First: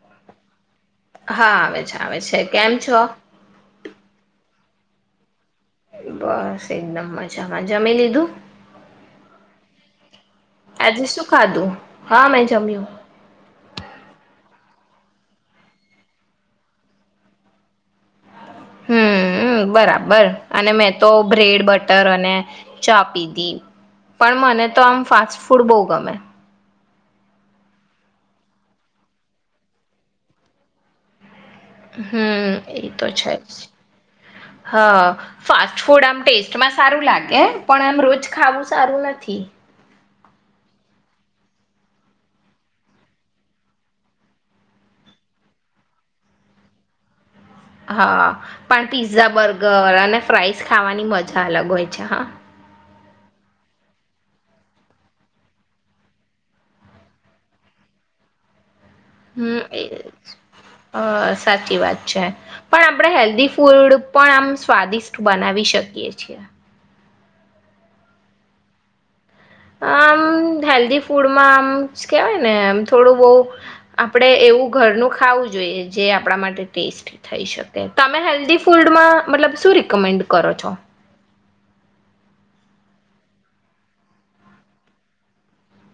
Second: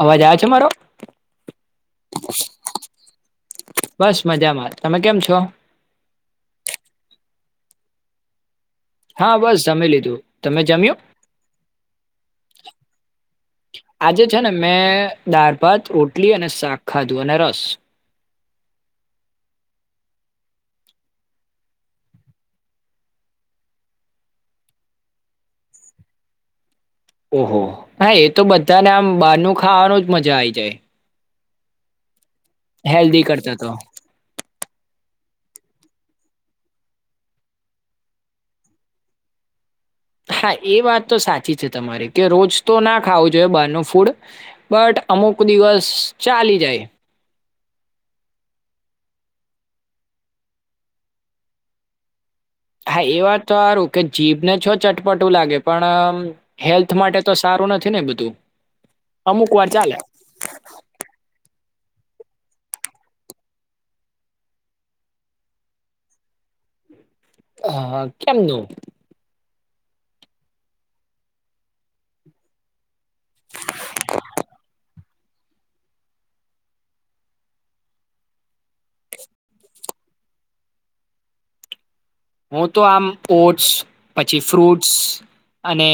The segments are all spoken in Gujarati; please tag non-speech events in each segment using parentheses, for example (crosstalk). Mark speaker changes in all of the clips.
Speaker 1: અવાજ આવ છે મારો
Speaker 2: હા આવે છે આવે છે કેમ છો?
Speaker 1: બસ મજામાં. તમે કેમ છો?
Speaker 2: બસ એકદમ મજામાં જમી લીધું?
Speaker 1: હા બસ ઝમી લીધું. તમે જમ્યું
Speaker 2: આજે શું ખાધું હા મેં જમ્યું.
Speaker 1: આજે છે ને મેં દાળ ભાત રોટલી અને શાક ખાધું અને રસ.
Speaker 2: હમ બરાબર અને મેં તો બ્રેડ બટર અને.
Speaker 1: ઓહો હા એ તો બધાને આમ બારનું ખાવાનું જ મજા આઈ જાય.
Speaker 2: (inaudible) હમ એ તો
Speaker 1: હેલ્ધી
Speaker 2: છે
Speaker 1: કરતા
Speaker 2: જ
Speaker 1: તો
Speaker 2: હા ફાસ્ટ ફૂડ આમ ટેસ્ટમાં પણ આમ રોજ ખાવુ સારુ નથી
Speaker 1: હા એ વાત તો સાચી છે તમારી કે રોજ તો ના ખાવું જોઈએ બારનું ફૂડ બટ અમુક દિવસ ચાલી જાય.
Speaker 2: હા પણ પીઝા બર્ગર અને ફ્રાઈઝ ખાવાની મઝા અલગ હોય છે હા.
Speaker 1: હા એ વાત તો હારું કે જીભને છો ચટપટું લાગે પણ હેલ્થ માટે તો સારું નથી ને બધું. અમુક
Speaker 2: હમ
Speaker 1: વાર
Speaker 2: એ
Speaker 1: ચાલે
Speaker 2: જ અ સાચી વાત છે પણ આપડે હેલ્ધી ફૂડ પણ આમ સ્વાદિષ્ટ બનાવી શકીએ છીએ.
Speaker 1: હ કેમનું?
Speaker 2: આમ હેલ્ધી ફૂડમાં આમ કેવાય ને થોડું બઉ આપડે એવું ઘરનું ખાવું જોઈએ જે આપડા માટે ટેસ્ટ થઈ શકે તમે હેલ્ધી ફૂડમાં મતલબ શું રિકમેન્ડ કરો છો?
Speaker 1: હું તો આમ ઓટ્સ પછી ફ્રુટ્સ અને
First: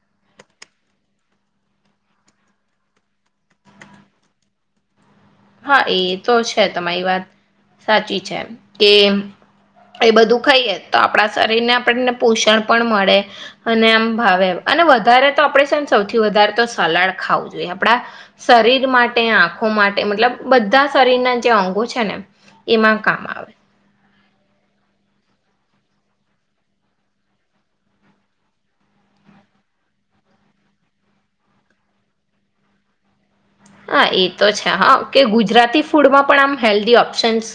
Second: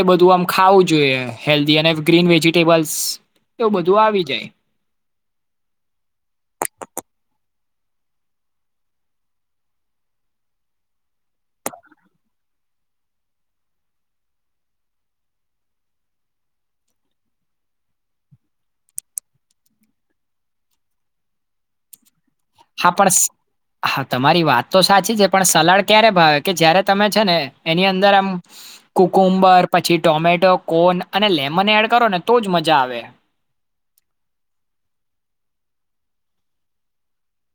Speaker 1: એ બધું આમ ખાવું જોઈએ હેલ્ધી અને ગ્રીન વેજીિટેબલ્સ એવું બધું આવી જાય.
Speaker 2: હા એ તો છે તમારી વાત સાચી છે કે એ બધું ખાઈએ તો આપડા શરીરને આપણને પોષણ પણ મળે અને આમ ભાવે અને વધારે તો આપડે છે ને સૌથી વધારે તો સલાડ ખાવું જોઈએ આપડા શરીર માટે આંખો મા તે મતલબ બધા શરીરના જે અંગો છે ને
Speaker 1: હા
Speaker 2: એમાં
Speaker 1: પણ
Speaker 2: કામ આવે
Speaker 1: હા તમારી વાત તો સાચી છે પણ સલાડ ક્યારે ભાવે કે જયારે તમે છે ને એની અંદર આમ કુકુંબર પછી ટોમેટો કોન અને લેમન એડ કરો ને તો જ મજા આવે
Speaker 2: હા એ તો છે હા કે ગુજરાતી ફૂડમાં પણ આમ હેલ્ધી ઓપ્શન્સ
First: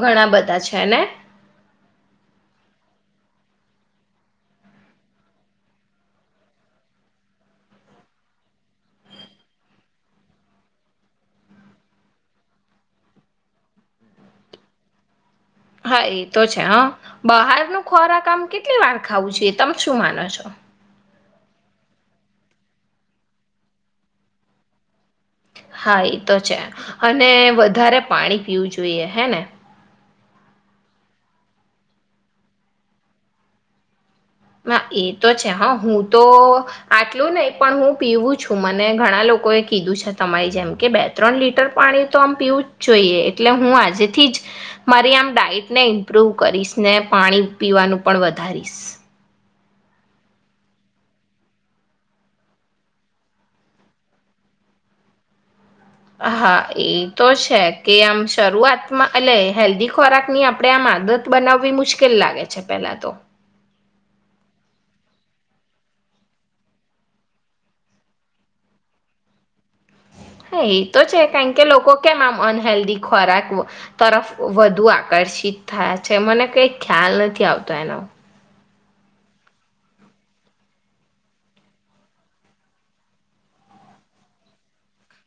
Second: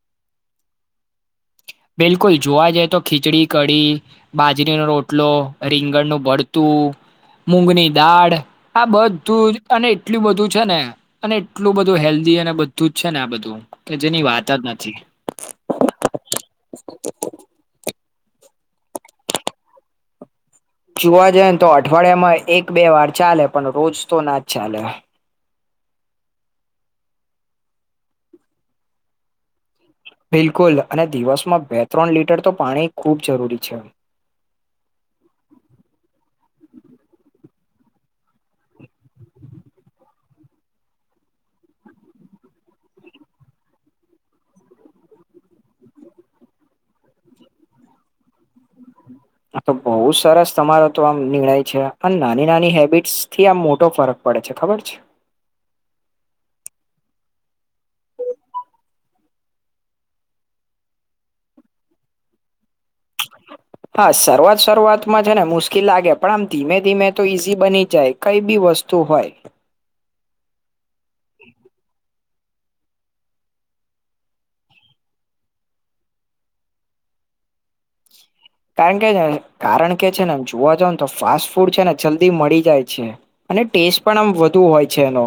Speaker 2: ઘણા બધા છે ને
Speaker 1: બિલકુલ જોવા જઈ તો ખીચડી કઢી બાજરીનો રોટલો રીંગણનું ભરતું મૂગની દાળ આ બધું જ અને એટલું બધું છે ને અને એટલું બધું હેલ્ધી અને બધું જ છે ને આ બધું કે જેની વાત જ નથી
Speaker 2: બહાર નું ખોરાક આમ કેવું કેટલી વાર ખાવું જોઈએ તમે શું માનો છો
Speaker 1: જોવા જઈ ને તો અઠવાડિયામાં એક બે વાર ચાલે પણ રોજ તો ના જ ચાલે
Speaker 2: હા એ તો છે અને વધારે પાણી પીવું જોઈએ હે ને
Speaker 1: બિલકુલ અને દિવસમાં બે ત્રણ લીટર તો પાણી ખૂબ જરૂરી છે
Speaker 2: હ એ તો છે હા હું તો આટલું નહી પણ હું પીવું છું મને ઘણા લોકોએ કીધું છે તમારી જેમ કે બે ત્રણ લીટર પાણી તો આમ પીવું જ જોઈએ એટલે હું આજેથી જ મારી આમ ડઇટને ઇમ્પ્રુવ કરીશ ને પાણી પીવાનું પણ વધારીશ
Speaker 1: હ તો બહુ સરસ તમારો તો આમ નિર્ણય છે અને નાની નાની હેબિટસ થી આમ મોટો ફરક પડે છે ખબર છે
Speaker 2: હા એ તો છે કે આમ શરૂઆતમાં એટલે હેલ્ધી ખોરાક ની આપણે આમ આદત બનાવવી મુશ્કેલ લાગે છે પેલા તો
Speaker 1: હા શરૂઆત શરૂઆતમાં છે ને મુશ્કેલ લાગે પણ આમ ધીમે ધીમે તો ઈઝી બની જાય કઈ બી વસ્તુ હોય
Speaker 2: હા એ તો છે કારણ કે લોકો કેમ આમ અનહેલ્ધી ખોરાક તરફ વધુ આકર્ષિત થયા છે મને કઈ ખ્યાલ નથી આવતો એનો
Speaker 1: કારણ કે કારણ કે છે નેમ જોવા જાવ ને તો ફાસ્ટ ફૂડ છે ને જલ્દી મળી જાય છે અને ટેસ્ટ પણ આમ વધુ હોય છે એનો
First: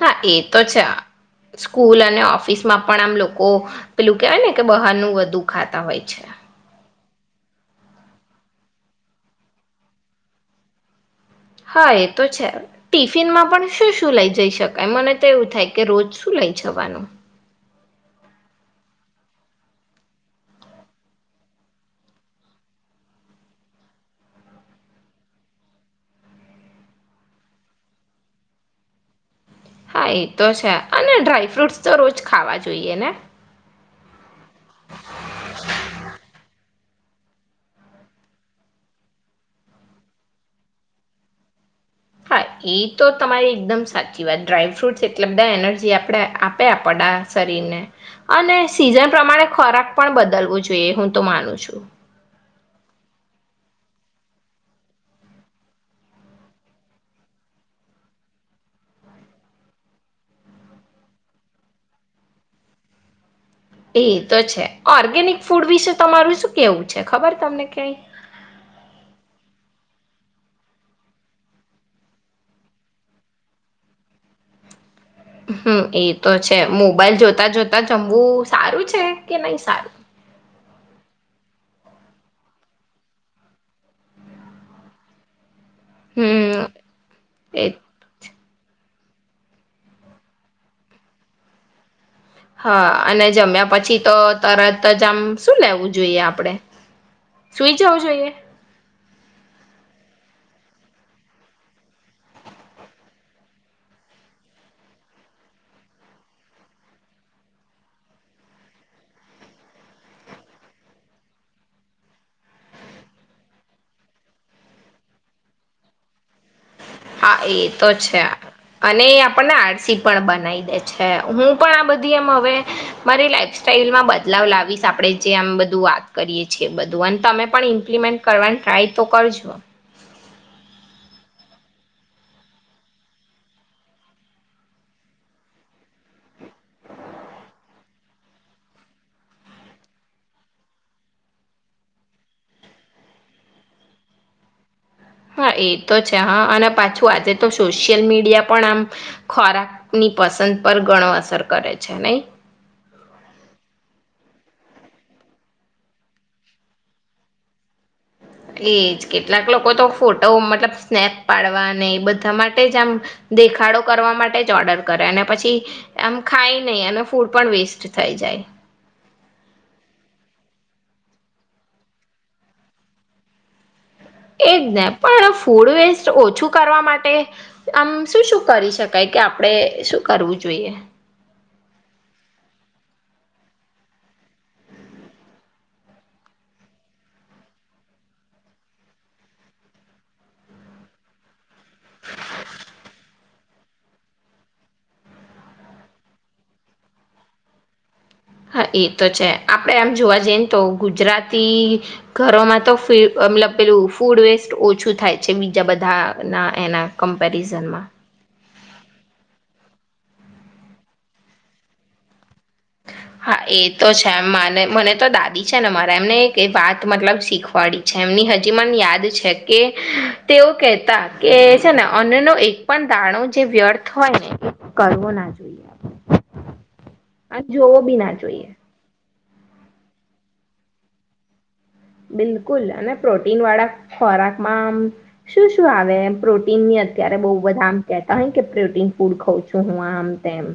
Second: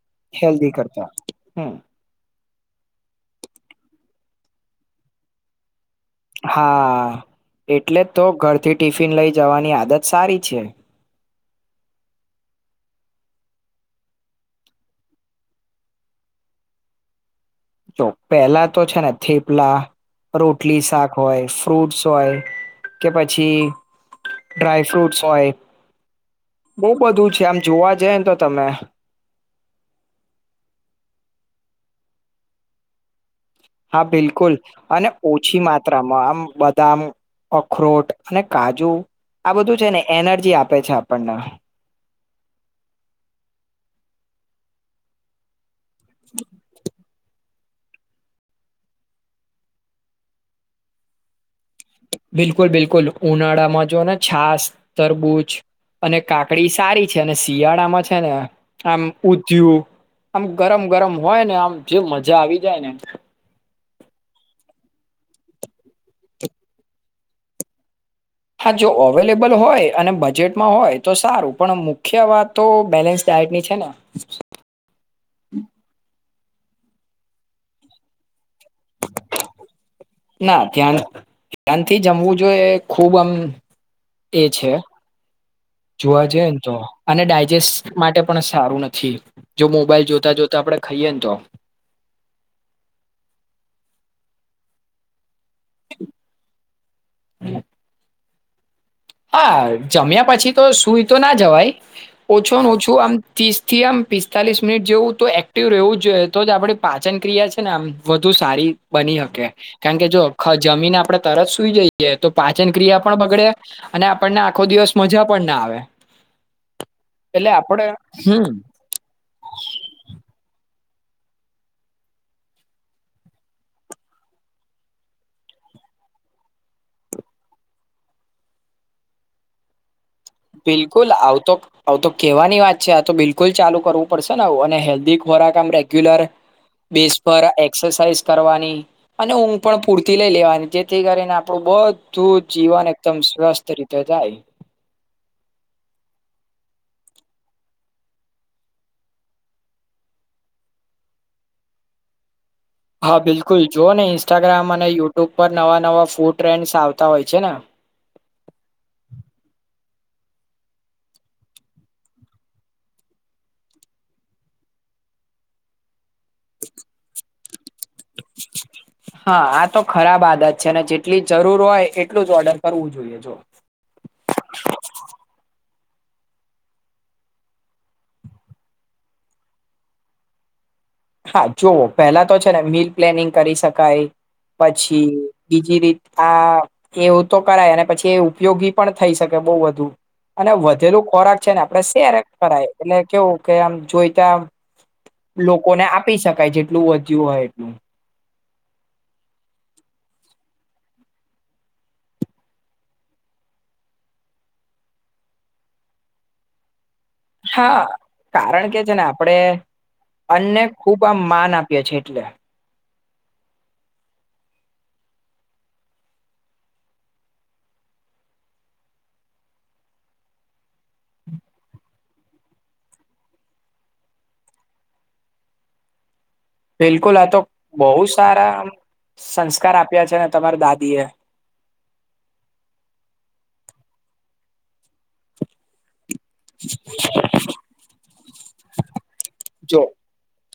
Speaker 2: હા એ તો
Speaker 1: હેલ્ધી
Speaker 2: છે
Speaker 1: કરતા હમ
Speaker 2: સ્કૂલ અને ઓફિસ માં પણ આમ લોકો પેલું કેવાય ને કે બહાનું વધુ ખાતા હોય છે
Speaker 1: હા એટલે તો ઘરથી ટિફિન લઈ જવાની આદત સારી છે
Speaker 2: હા એ તો છે ટિફિનમાં પણ શું શું લઈ જઈ શકાય મને તો એવું થાય કે રોજ શું લઈ જવાનું
Speaker 1: જો પેલા તો છે ને થેપલા રોટલી શાક હોય ફ્રૂટ્સ હોય કે પછી ડ્રાયફ્રૂટસ હોય બહુ બધું છે આમ જોવા જાયને તો તમે
Speaker 2: હા એ તો છે અને ડ્રાયફ્રૂટસ તો રોજ ખાવા જોઈએ ને
Speaker 1: હા બિલ કુલ અને ઓછી માત્રામાં આમ બદામ અખરોટ અને કાજુ આ બધું છે ને એનર્જી આપે છે આપણને
Speaker 2: હા એ તો તમારી એકદમ સાચી વાત ડ્રાયફ્રુટસ એટલે (unintelligible) જે આપણે આપ્યા પડા શરીરને અને સિઝન પ્રમાણે ખોરાક પણ બદલવો જોઈએ હું તો માનું છું
Speaker 1: બિલકુલ બિલકુલ ઉનાળામાં જો ને છાસ તરબૂચ અને કાકડી સારી છે અને શિયાળામાં છે ને આમ ઉધયું આમ ગરમ ગરમ હોય ને આમ જે મજા આવી જાય ને
Speaker 2: એ તો છે ઓર્ગેનિક ફૂડ વિશે તમારું શું કેવું છે ખબર તમને ક્યાંક
Speaker 1: હા જો અવેલેબલ હોય અને બજેટમાં હોય તો સારું પણ મુખ્ય વાત તો બેલેન્સ ડાયટની છે ને
Speaker 2: હમ એ જ તો છે મોબાઈલ જોતા જોતા જમવું સારું છે કે નહી સારું
Speaker 1: ના ધ્યાન ધ્યાનથી જમવું જોઈએ એ ખૂબ આમ એ છે જોવા જઈએ ને
Speaker 2: હમ
Speaker 1: તો અને
Speaker 2: એ
Speaker 1: ડાયજેસ્ટ માટે પણ સારું નથી જો મોબાઈલ જોતા જોતા આપણેે ખાઈએ ને તો
Speaker 2: હા અને જમ્યા પછી તો તરત જ આમ શું લેવું જોઈએ આપડે સુઈ જવું જોઈએ
Speaker 1: હા જમ્યા પછી તો સુઈ તો ના જવાય ઓછો ઓછું આમ ત્રીસ થી આમ પિસ્તાલીસ મિનિટ જેવું તો એક્ટિવ રહેવું જ જોઈએ તો જ આપડી પાચન ક્રિયા છે ને આમ વધુ સારી બની શકે કારણકે જો જમીન આપણે તરત સુઈ જઈએ તો પાચન ક્રિયા પણ બગડે અને આપણને આખો દિવસ મજા પણ ના આવે
Speaker 2: હા
Speaker 1: એટલે
Speaker 2: એ તો
Speaker 1: આપડે
Speaker 2: છે
Speaker 1: હમ
Speaker 2: અને એ આપણને આડસી પણ બનાવી દે છે હું પણ આ બધી એમ હવે મારી લાઈફ સ્ટાઈલમાં બદલાવ લાવીશ આપડે જે આમ બધું વાત કરીએ છીએ બધું અને તમે પણ ઇમ્પ્લિમેન્ટ કરવાનું ટ્રાય તો કરજો
Speaker 1: બિલકુલ આવ તો આવ તો કેવાની વાત છે આ તો બિલકુલ ચાલુ કરવું પડશે ને આવ અને હેલ્ધી ખોરાક આમ રેગ્યુલર બેસ પર એક્સરસાાઈઝ કરવાની અને ઊંઘ પણ પૂરતી લઇ લેવાની જેથી કરીને આપણું બધું જીવન એકદમ સ્વસ્થ રીતે જાય
Speaker 2: હા એ તો છે હા અને પાછું આજે તો સોશિયલ મીડિયા પણ આમ ખોરાક ની પસંદ પર ઘણો અસર કરે છે નઈ
Speaker 1: હા બિલકુલ જોઓ ને ઇન્સ્ટાગ્રામ અને યુટ્યુબ પર નવા નવા ફૂડ ટ્રેન્ડસ આવતા હોય છે ને
Speaker 2: એજ કેટલાક લોકો તો ફોટો મતલબ સ્નેક પાડવા ને બધા માટે જ આમ દેખાડો કરવા માટે જ ઓર્ડર કરે અને પછી આમ ખાય નહી અને ફૂડ પણ વેસ્ટ થઈ જાય
Speaker 1: હા આ તો ખરાબ આદત છે જેટલી જરૂર હોય એટલું જ ઓર્ડર કરવું જોઈએ જો
Speaker 2: એજ ને પણ એ ફૂડ વે વેસ્ટ ઓછું કરવા માટે આમ શું શું કરી શકાય કે આપણે શું કરવું જોઈએ.
Speaker 1: હા જોવો પહેલા તો છે ને મીલ પ્લેનિંગ કરી શકાય પછી બીજી રીત આ એવું તો કરાય અને પછી એ ઉપયોગી પણ થઈ શકે બોવ બધું અને વધેલું ખોરાક છે ને આપણેે શેર કરાય એટલે કેવું કે આમ જોઈ ત્યાં લો કોને આપી શકાય જેટલું વધ્યું હોય એટલું
Speaker 2: હા એ તો છે આપણેે એમ જોવા જઈએ ને તો ગુજરાતી ઘરોમાં તો ફી અ મતલબ પેલું ફૂડ વેસ્ટ ઓછું થાય છે બીજા બધા ના એના
Speaker 1: હા
Speaker 2: કમ્પેરીઝનમાં
Speaker 1: કારણ કે છે ને આપણેે અન્ને ખૂબ આમ માન આપીએ છે એટલે
Speaker 2: હા એ તો છે મને મને તો દાદી છે ને મારા એમને વાત મતલબ શીખવાડી છે એમની હજી મને યાદ છે કે તેઓ કેહેતા કે છે ને અન્નનો એક પણ દાણો જે વ્યર્થ હોય ને એ કરવો ના જોઈએ.
Speaker 1: બિલકુલ આ તો
Speaker 2: જોવો બી
Speaker 1: બોવ
Speaker 2: ના જોઈએ
Speaker 1: સારા સંસ્કાર આપ્યા છે ને તમારી દાદી એ
Speaker 2: બિલકુલ અને પ્રોટીન વાળા ખોરાકમાં શું શું આવે પ્રોટીન ની અત્યારે બોવ બધા આમ કેતા હોય કે પ્રોટીન ફૂડ ખઉં છું
Speaker 1: જો
Speaker 2: હું આમ તેમ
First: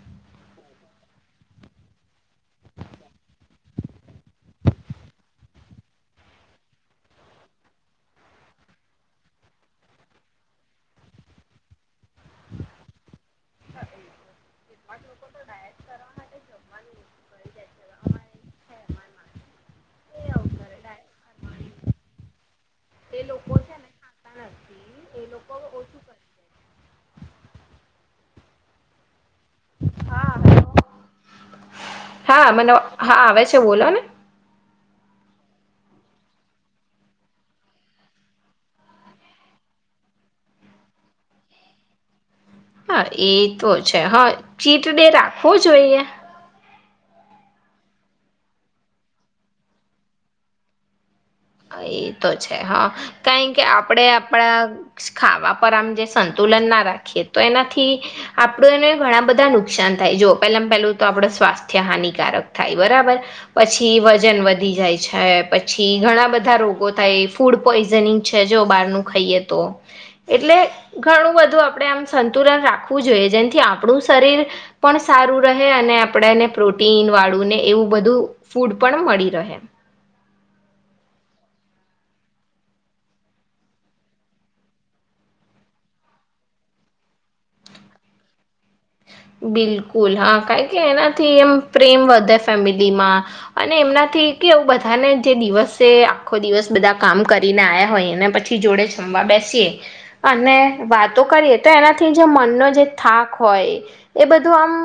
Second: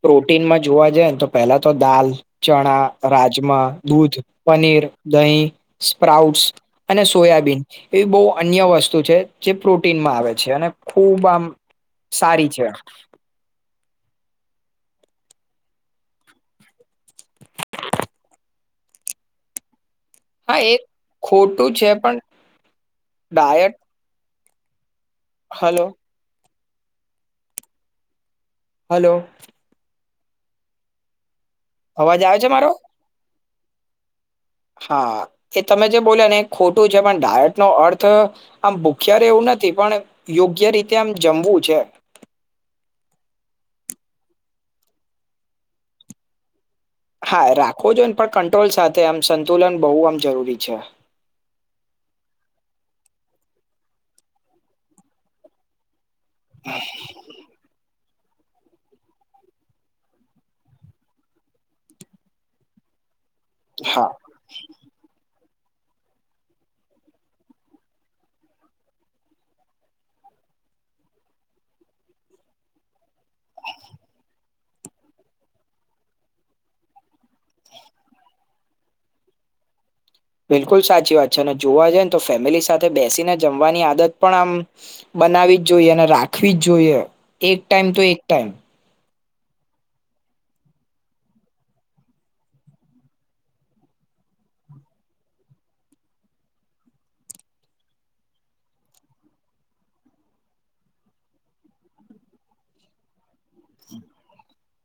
Speaker 1: પ્રોટીનમાં જોવા જાય ને તો પહેલા તો દાલ ચણા રાજમા દૂધ પનીર દહીં સ્પ્રાઉટસ અને સોયાબીન એવી બો અન્ય વસ્તુ છે જે પ્રોટીનમાં આવે છે અને ખૂબ આમ સારી છે.
Speaker 2: (inaudible) હે મળ મળ
Speaker 1: હા એ ખોટું છે પણ ડાયટ
Speaker 2: તણથી
Speaker 1: હલો હલો
Speaker 2: હા હલો
Speaker 1: અવાજ આવે
Speaker 2: હા
Speaker 1: છે મારો
Speaker 2: મને હા છે બોલો ને
Speaker 1: હા એ તમે જે બોલ્યા ને એ ખોટું છે પણ ડાયટ નો અર્થ આમ ભૂખ્યા રેવું નથી પણ યોગ્ય રીતે આમ જમવું છે.
Speaker 2: હા એ તો છે હા ચીટડે રાખવો જોઈએ
Speaker 1: હા રાખો જોયને પણ કંટ્રોલ સાથે આમ સંતુલન બોવ આમ જરૂરી છે.
Speaker 2: એ તો છે હા કારણ કે આપડે આપણ ખાવા પર આમ જે સંતુલન ના રાખીએ તો એનાથી આપડને ઘણા બધા નુકસાન થાય જોઓ પેલામ પેલું તો આપડું સ્વાસ્થ્ય હાનિકારક થાય બરાબર પછી
Speaker 1: હા
Speaker 2: વજન વધી જાય છે. પછી ઘણા બ ધા રોગો થાય ફૂડ પોઈઝનિંગ છે જો બારનું ખાઈએ તો એટલે ઘણું બધું આપણે આમ સંતુલન રાખવું જોઈએ જેનથી આપણું શરીર પણ સારું રહે અને આપણે એને પ્રોટીન વાળું ને એવું બધું ફૂડ પણ મળી રહે
Speaker 1: બિલકુલ સાચી વાત છે અને જોવા જઈ ને તો ફેમિલી સાથે બેસીને જમવાની આદત પણ આમ બનાવી જ જોઈએ અને રાખવી જ જોઈએ એક ટાઈમ તો એક ટાઈમ
Speaker 2: બિલકુલ હા કારણ કે એનાથી એમ પ્રેમ વધે ફેમિલીમાં અને એમનાથી કે બધાને જે દિવસે આખો દિવસ બધા કામ કરીને આયા હોય એને પછી જોડે જમવા બેસીએ અને વાતો કરીએ તો એનાથી જે મનનો જે થાક હોય એ બધું આમ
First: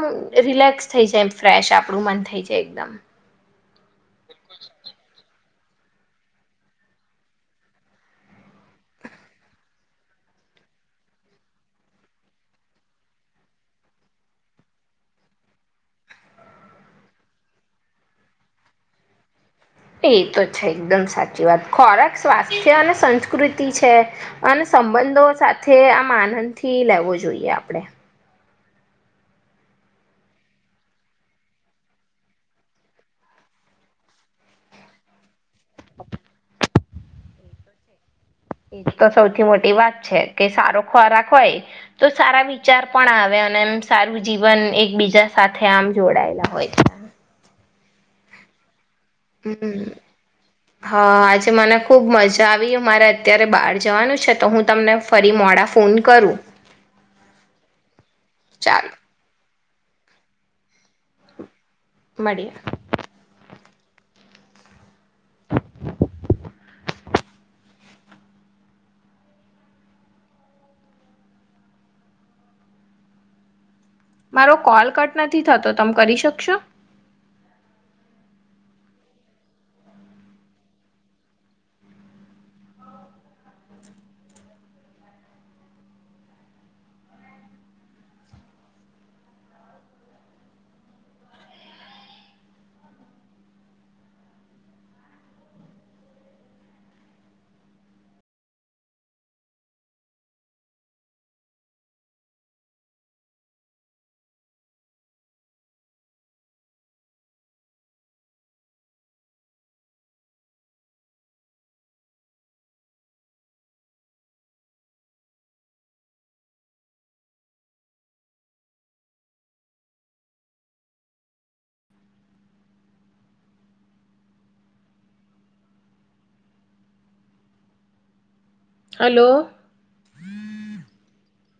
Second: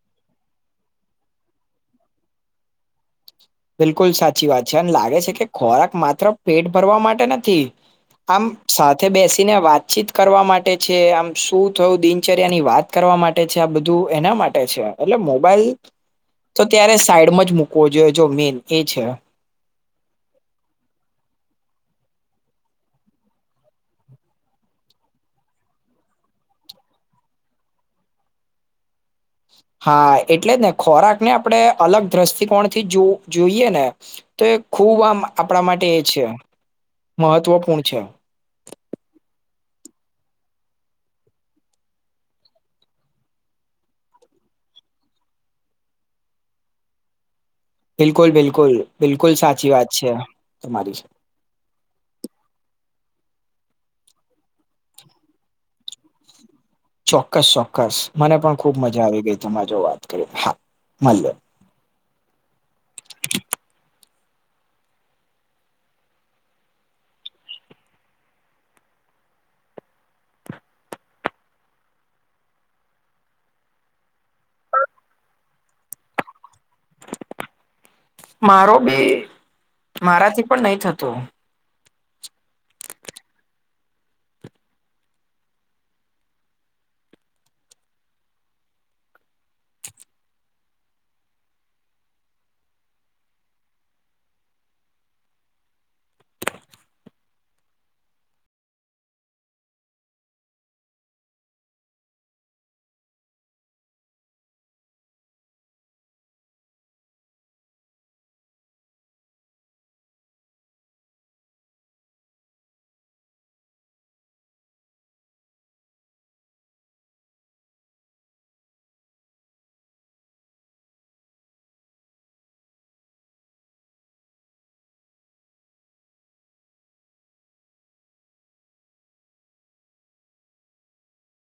Speaker 2: રિલેક્સ થઈ જાય ફ્રેશ આપણું મન થઈ જાય એકદમ
Speaker 1: બિલકુલ સાચી વાત છે અનેમ લાગે છે કે ખોરાક માત્ર પેટ ભરવા માટે નથી આમ સાથે બેસીને વાતચીત કરવા માટે છે આમ શું થયું દિનચર્યા ની વાત કરવા માટે છે આ બધું એના માટે છે એટલે મોબાઈલ તો ત્યારે સાઈડમાં જ મૂકવો જોઈએ જો મેન એ છે
Speaker 2: એ તો છે એકદમ સાચી વાત ખોરાક સ્વાસ્થ્ય અને સંસ્કૃતિ છે અને સંબંધો સાથે આમ આનંદથી લેવો જોઈએ આપણે
Speaker 1: હા એટલે જ ને ખોરાકને આપણે અલગ દ્રષ્ટિકોણ થી જો જોઈએ ને તો એ ખૂબ આમ આપણા માટે એ છે મહત્વપૂર્ણ છે
Speaker 2: એ તો સૌથી મોટી વાત છે કે સારો ખોરાક હોય તો સારા વિચાર પણ આવે અને એમ સારું જીવન એકબીજા સાથે આમ જોડાયેલા હોય
Speaker 1: બિલકુલ બિલકુલ બિલકુલ સાચી
Speaker 2: હમ
Speaker 1: વાત છે તમારી
Speaker 2: હા આજે મને ખુબ મજા આવી મારા અત્યારે બહાર જવાનું છે તો હું તમને ફરી મોડા ફોન કરું
Speaker 1: ચોક્કસ, ચોક્કસ, મને પણ ખુબ
Speaker 2: ચાલો
Speaker 1: મજા આવી ગઈ. તમા જો વાત કરીએ હા મલ્યે
Speaker 2: મડી મારો કોલ કટ નથી થતો, તમ કરી શકશો?
Speaker 1: મારો બી મારાથી પણ નઈ થતુ
Speaker 2: હલો.